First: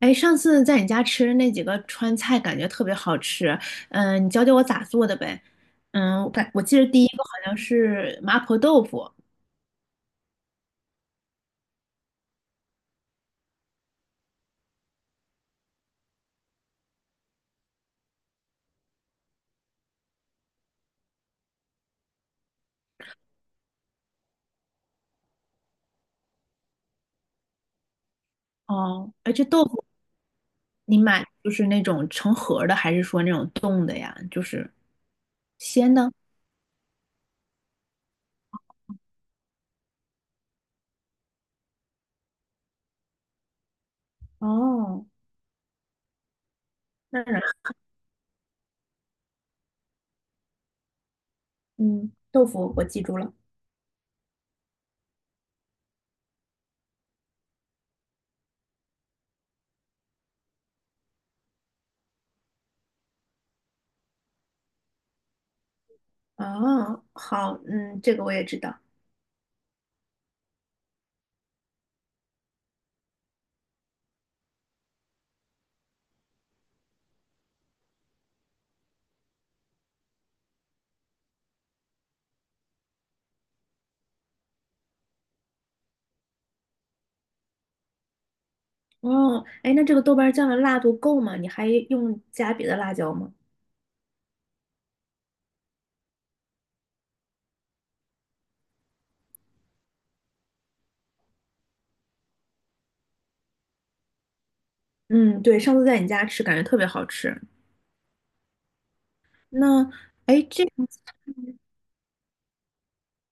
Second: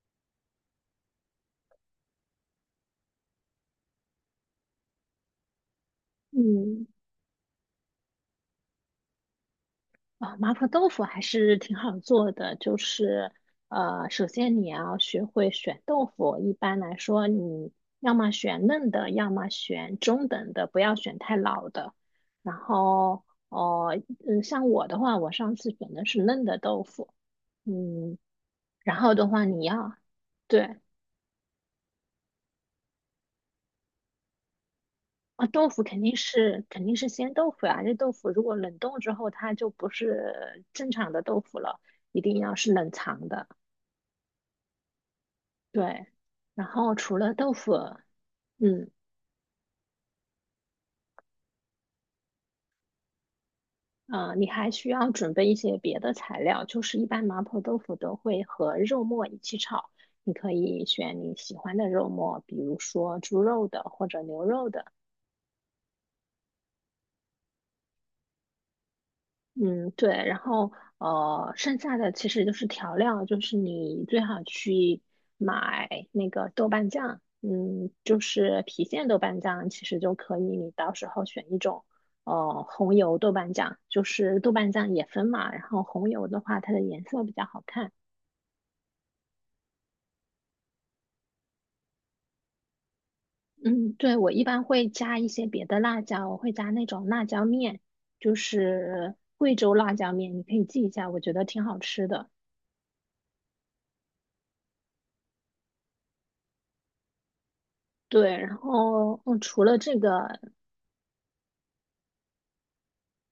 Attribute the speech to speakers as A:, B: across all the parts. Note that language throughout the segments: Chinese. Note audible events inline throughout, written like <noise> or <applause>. A: 哎，上次在你家吃的那几个川菜，感觉特别好吃。嗯，你教教我咋做的呗？嗯，我记
B: 嗯，
A: 得第一个好像是麻婆豆腐。
B: 麻婆豆腐还是挺好做的，就是首先你要学会选豆腐。一般来说，你要么选嫩的，要么选中等的，不要选太老的。然后，哦，像我的话，我上次选的是嫩的豆腐。嗯，然
A: 哦，
B: 后的
A: 哎，
B: 话，
A: 这
B: 你
A: 豆腐
B: 要对
A: 你买就是那种成盒儿的，还是说那种冻的呀？就是
B: 啊，豆腐
A: 鲜
B: 肯
A: 的？
B: 定是肯定是鲜豆腐呀、这豆腐如果冷冻之后，它就不是正常的豆腐了，一定要是冷藏的。
A: 哦，
B: 对，然后除了
A: 那
B: 豆腐，嗯，
A: 嗯，豆腐我记住了。
B: 你还需要准备一些别的材料，就是一般麻婆豆腐都会和肉末一起炒，你可以选你喜欢的肉末，比如说猪肉的或者牛肉的，
A: 哦，好，嗯，这个我也知道。
B: 嗯，对，然后剩下的其实就是调料，就是你最好去买那个豆瓣酱，就是郫县豆瓣酱，其实就可以，你到时候选一种红油豆瓣酱，就是豆瓣酱也分嘛，然后红油的话，它的颜色比较好看。
A: 哦，哎，那这个豆瓣酱的辣度够吗？你还用加别的辣椒吗？
B: 嗯，对，我一般会加一些别的辣椒，我会加那种辣椒面，就是贵州辣椒面，你可以记一下，我觉得挺好吃的。
A: 嗯，对，上次在你家吃，感觉特别好吃。
B: 对，然后除了
A: 那
B: 这
A: 哎，
B: 个，
A: 诶这样子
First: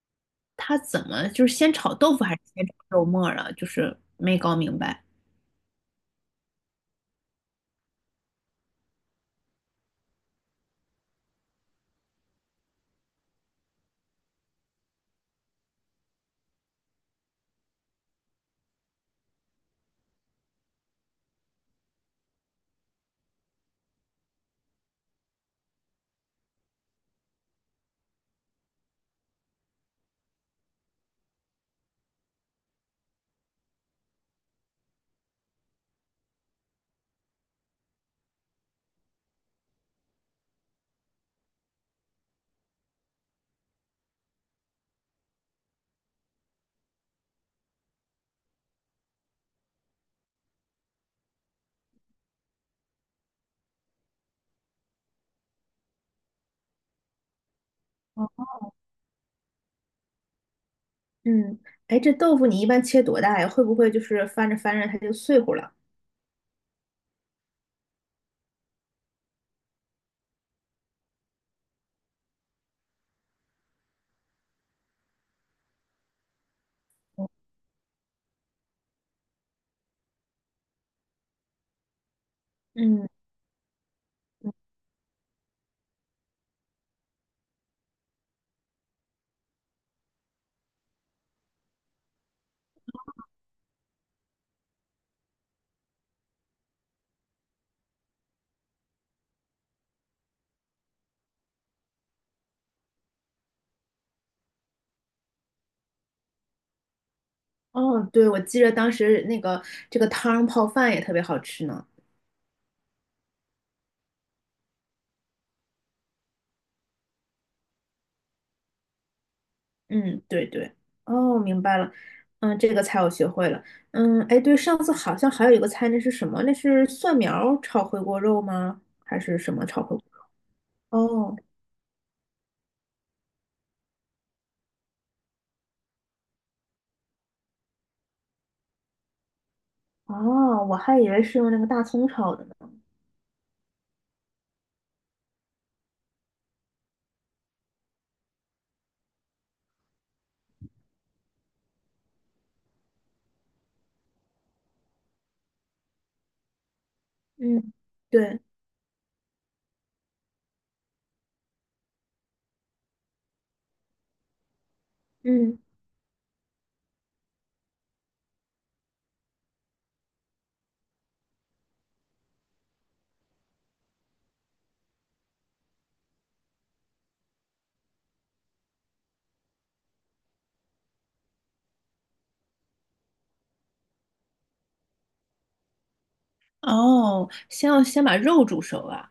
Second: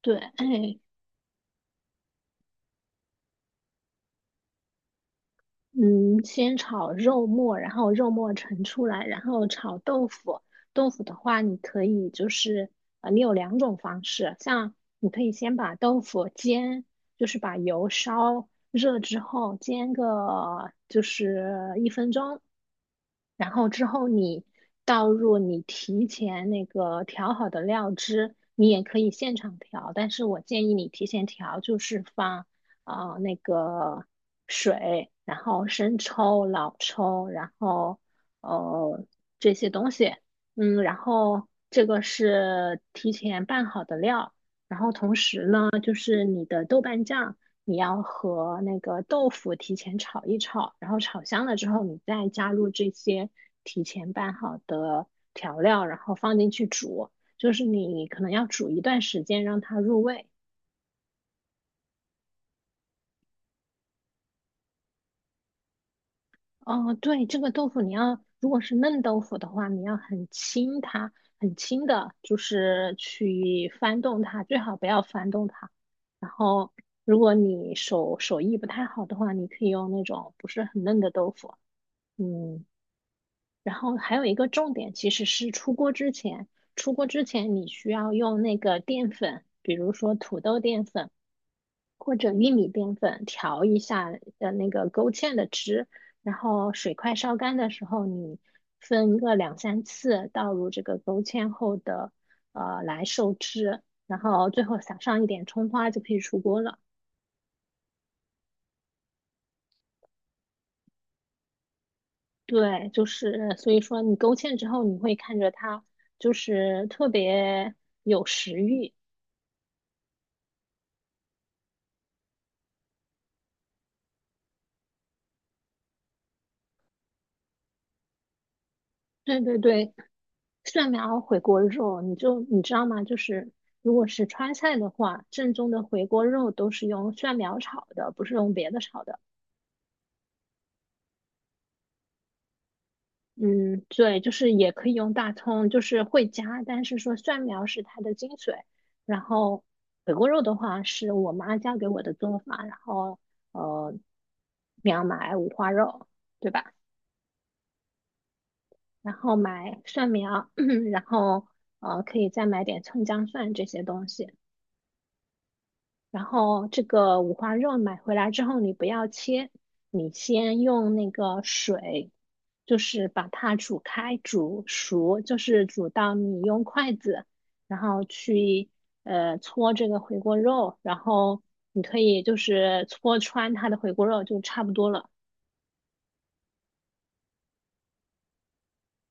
B: 对，哎，
A: 它怎么就是先炒豆腐还是先炒肉末儿了？就是没搞明白。
B: 嗯，先炒肉末，然后肉末盛出来，然后炒豆腐。豆腐的话，你可以就是你有两种方式，像你可以先把豆腐煎，就是把油烧热之后煎个就是一分钟，然后之后你倒入你提前那个调好的料汁，你也可以现场调，但是我建议你提前调，就是放那个水，然后生抽、老抽，然后呃这些东西，然后这个是提前拌好的料，然后同时呢，就是你的豆瓣酱，你要和那个豆腐提前炒一炒，然后炒香了之后，你再加入这些提前拌好的调料，然后放进去煮。就是你可能要
A: 哦
B: 煮一段时间让它入味。
A: 嗯，哎，这豆腐你一般切多大呀？会不会就是翻着翻着它就碎乎了？
B: 哦，对，这个豆腐你要，如果是嫩豆腐的话，你要很轻它，很轻的，就是去翻动它，最好不要翻动它。然后，如果
A: <laughs>
B: 你手艺不太好的话，你可以用那种不是很嫩的豆腐。嗯，
A: 嗯，
B: 然后还有一个重点其实是出锅之前，出锅之前你需要用那个淀粉，比如说土豆淀粉。或者玉米淀粉调一下那个勾芡的汁，然后水快烧干的时候，你分个2、3次倒入这个勾芡后的来收汁，然后最后撒上一点葱花就可以出锅了。
A: 哦，对，我记着当时那个这个汤泡饭也特别好吃呢。
B: 对，就是所以说你勾芡之后，你会看着它就是特别有食欲。
A: 嗯，对对，哦，明白了。嗯，这个菜我学会了。嗯，哎，对，上次好像还有一个菜，那是什么？那是蒜苗炒回锅肉吗？还是
B: 对
A: 什
B: 对
A: 么炒
B: 对，
A: 回锅？
B: 蒜苗
A: 哦，
B: 回锅肉，你知道吗？就是如果是川菜的话，正宗的回锅肉都是用蒜苗炒的，不是用别的炒的。
A: 哦，我还以为是用那个大葱炒的呢。
B: 嗯，对，就是也可以用大葱，就是会加，但是说蒜苗是它的精髓。然后回锅肉的话，是我妈教给我的做法，然后呃，你要买五花肉，对吧？
A: 嗯，对，
B: 然后买蒜苗，<clears throat> 然后可以再买点葱姜蒜这些东西。
A: 嗯
B: 然后这个五花肉买回来之后，你不要切，你先用那个水，就是把它煮开、煮熟，就是煮到你用筷子，然后去搓这个回锅肉，然后你可以就是搓穿它的回锅肉就差不多了。
A: 哦，先要先把肉煮熟啊。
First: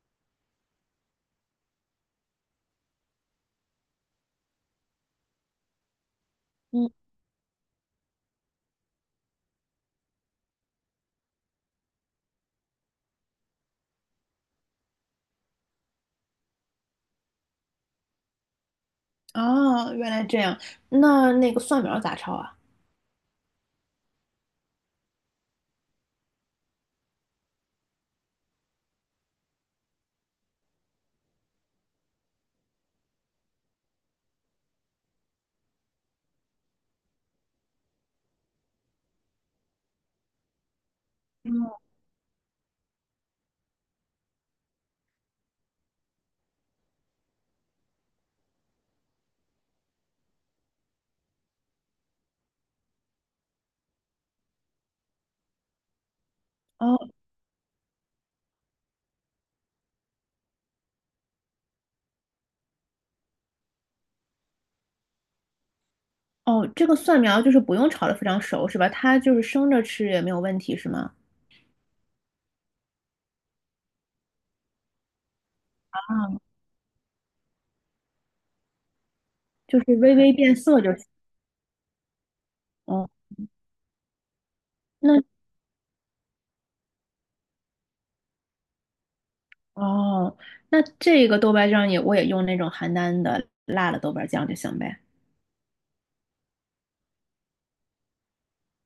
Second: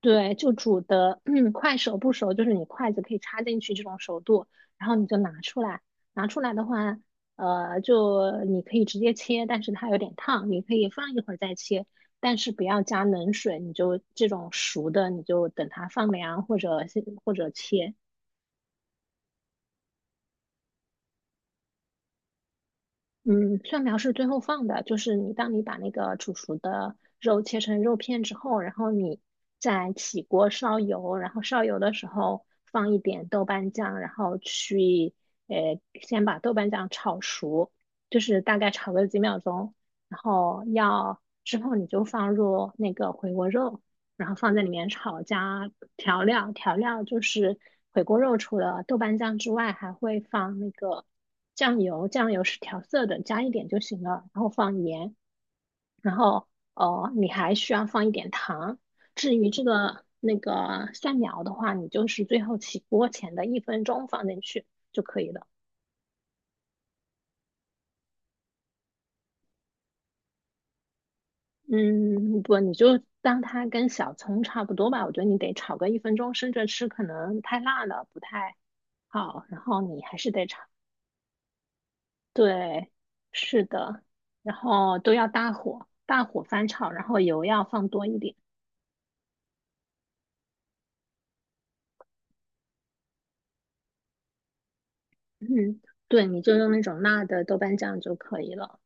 B: 对，就煮的，快熟不熟，就是你筷子可以插进去这种熟度，然后你就拿出来。拿出来的
A: 嗯，
B: 话，就你可以直接切，但是它有点烫，你可以放一会儿再切，但是不要加冷水，你就这种熟的，你就等它放凉或者切。
A: 哦，原来这样。那那个蒜苗咋炒啊？
B: 嗯，蒜苗是最后放的，就是你当你把那个煮熟的肉切成肉片之后，然后你再起锅烧油，然后烧油的时候放一点豆瓣酱，然后去先把豆瓣酱炒熟，就是大概炒个几秒钟，然后要之后
A: 嗯
B: 你就放入那个回锅肉，然后放在里面炒加调料，调料就是回锅肉除了豆瓣酱之外，还会放那个。酱油，酱油是调色的，加一点就行了。然后放盐，然后
A: 哦
B: 哦，你还需要放一点糖。至于这个那个蒜苗的话，你就是最后起锅前的一分钟放进去就可以了。
A: 哦，这个蒜苗就是不用炒的，非常熟是吧？它就是生着吃也没有问题是吗？
B: 嗯，不，你就当它跟小葱差不多吧。我觉得你得炒个一分
A: 啊，
B: 钟，生着吃可能太辣了，不太好。然
A: 就
B: 后
A: 是
B: 你
A: 微
B: 还是
A: 微
B: 得
A: 变
B: 炒。
A: 色就行。
B: 对，
A: 哦，
B: 是的，然后都
A: 那
B: 要大火，大火翻炒，然后油要放多一点。
A: 哦，那这个豆瓣酱我也用那种邯郸的辣的豆瓣酱就行呗。
B: 嗯，对，你就用那种辣的豆瓣酱就可以了。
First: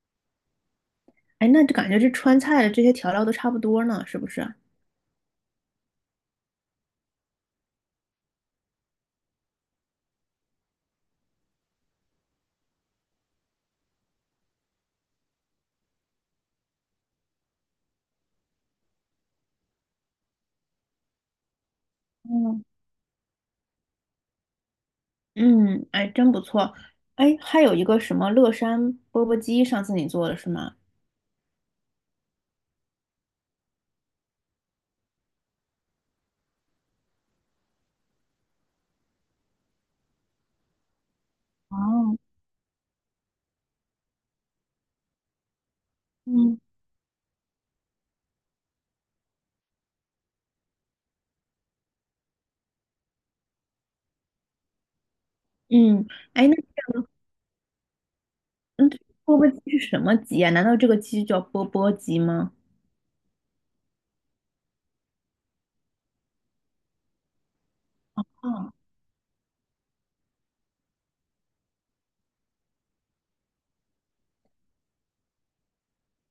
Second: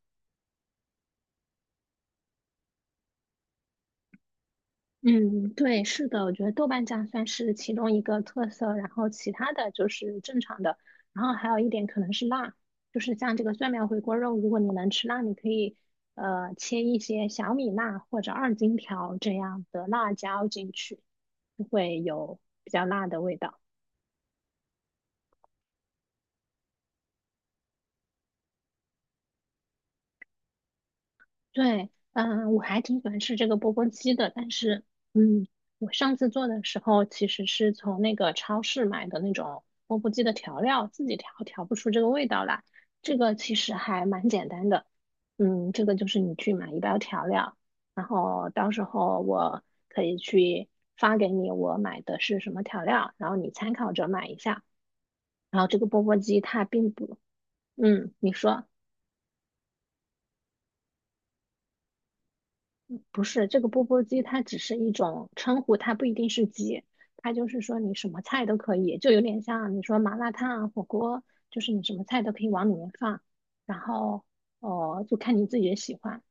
A: 哎，那就感觉这川菜的这些调料都差不多呢，是不是？
B: 嗯，对，是的，我觉得豆瓣酱算是其中一个特色，然后其他的就是正常的，然后还有一点可能是辣，就是像这个蒜苗回锅肉，如果你能吃辣，你可以切一些小米辣或者二荆条这样的辣椒进去，就会有
A: 嗯。
B: 比较辣的味道。
A: 嗯，哎，真不错。哎，还有一个什么乐山钵钵鸡，上次你做的是吗？
B: 对，嗯，我还挺喜欢吃这个钵钵鸡的，但是，嗯，我上次做的时候其实是从那个超市买的那种钵钵鸡的调料，自己调调不出这个
A: 哦，
B: 味道来。这个其实还蛮简单的，这个就是你去
A: 嗯，
B: 买一包调料，然后到时候我可以去发给你我买的是什么调料，然后你参考着买一下。然后这个钵
A: 嗯，
B: 钵鸡
A: 哎，那
B: 它并不，嗯，你说。
A: 嗯，钵钵鸡是什么鸡啊？难道这个鸡就叫钵钵鸡吗？
B: 不是，这个钵钵鸡它只是一种称呼，它不一定是鸡，它就是说你什么菜都
A: 哦，
B: 可以，就有点像你说麻辣烫啊、火锅，就是你什么菜都可以往里面放，然后哦，就看你自己的喜欢。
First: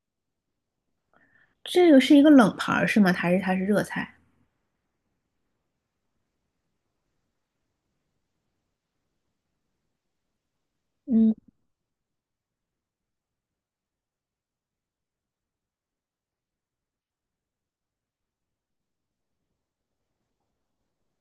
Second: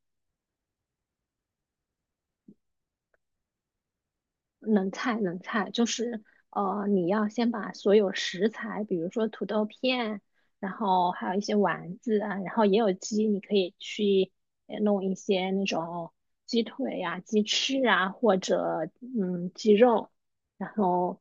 A: 这个是一个冷盘儿是吗？还是它是热菜？
B: 冷菜，冷菜就是你要先把所有食材，比如说土豆片，然后还
A: 嗯，
B: 有一些丸子啊，然后也有鸡，你可以去弄一些那种鸡腿呀、鸡翅啊，或者鸡肉，然后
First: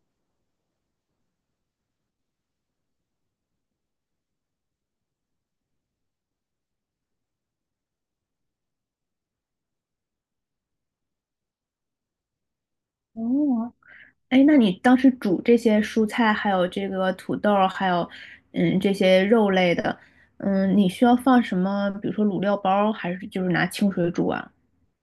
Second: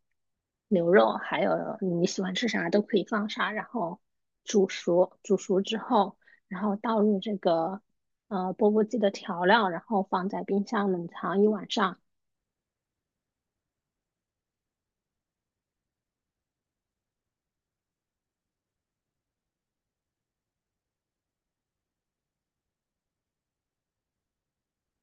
B: 牛肉，还有你喜欢吃啥都可以放啥，然后煮熟，煮熟之后，然后倒入这个钵钵鸡的调料，然后放在冰箱冷藏1晚上。
A: 哦，哎，那你当时煮这些蔬菜，还有这个土豆儿，还有嗯这些肉类的，嗯，你需要放什么？比如说卤料包儿，还是就是拿清水煮啊？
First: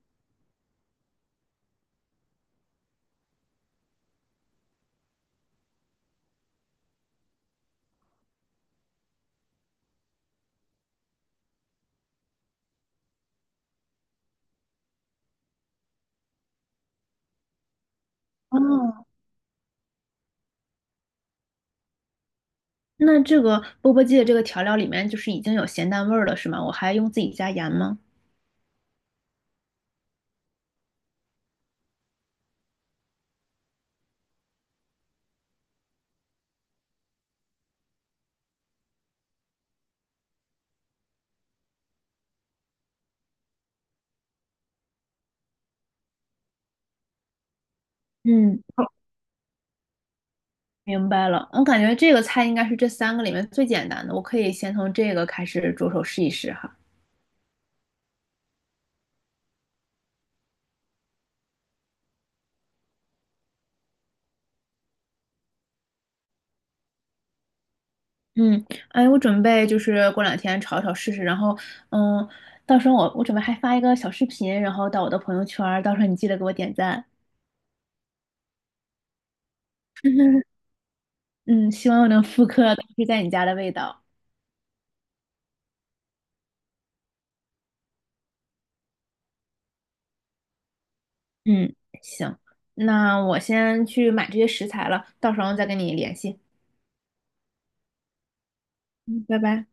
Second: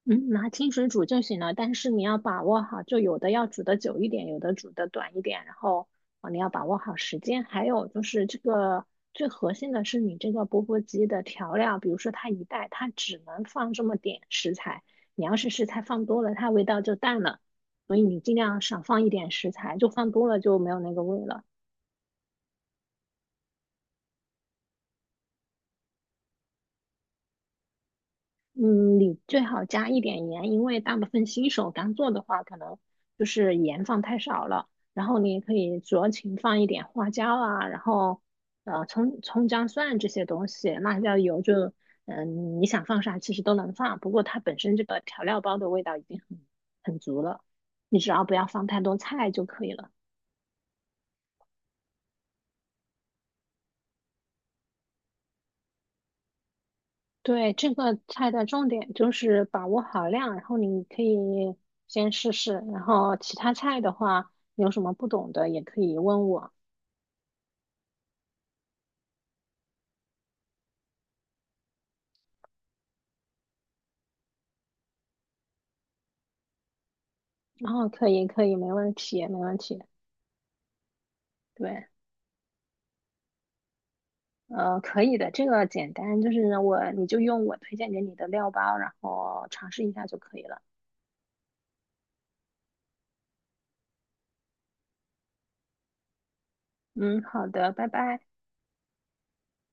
B: 嗯，拿清水煮就行了，但是你要把握好，就有的要煮的久一点，有的煮的短一点，然后你要把握好时间。还有就是这个最核心的是你这个钵钵鸡的调料，比如说它一袋它只能放这么点食材，你要是食材放多了，它味道就淡了，所以你尽
A: 哦。
B: 量少放一点食材，就放多了就没有那个味了。
A: 那这个钵钵鸡的这个调料里面就是已经有咸淡味儿了，是吗？我还用自己加盐吗？
B: 嗯，你最好加一点盐，因为大部分新手刚做的话，可能就是盐放太少了。然后你也可以酌情放一点花椒啊，然后葱姜蒜这些东西，辣椒油就你想放啥其实都能放，不过它本身这个调料包的味道已经很足了，你只要不要
A: 嗯，
B: 放太多菜就可以了。
A: 明白了。我感觉这个菜应该是这三个里面最简单的，我可以先从这个开始着手试一试哈。
B: 对，这个菜的重点就是把握好量，然后你可以先试试，然后其他菜的话，你有什么不懂的也可以问我。
A: 嗯，哎，我准备就是过两天炒一炒试试，然后嗯，到时候我准备还发一个小视频，然后到我的朋友圈儿，到时候你记得给我点赞。
B: 然后可以，可以，没问题，没问题。
A: <laughs> 嗯，
B: 对，
A: 希望我能复刻当时在你家的味道。
B: 可以的，这个简单，就是我，你就用我推荐给你的料包，然后尝试一下就可以了。
A: 嗯，行，那我先去买这些食材了，到时候再跟你联系。
B: 嗯，好的，拜拜。
A: 嗯，拜拜。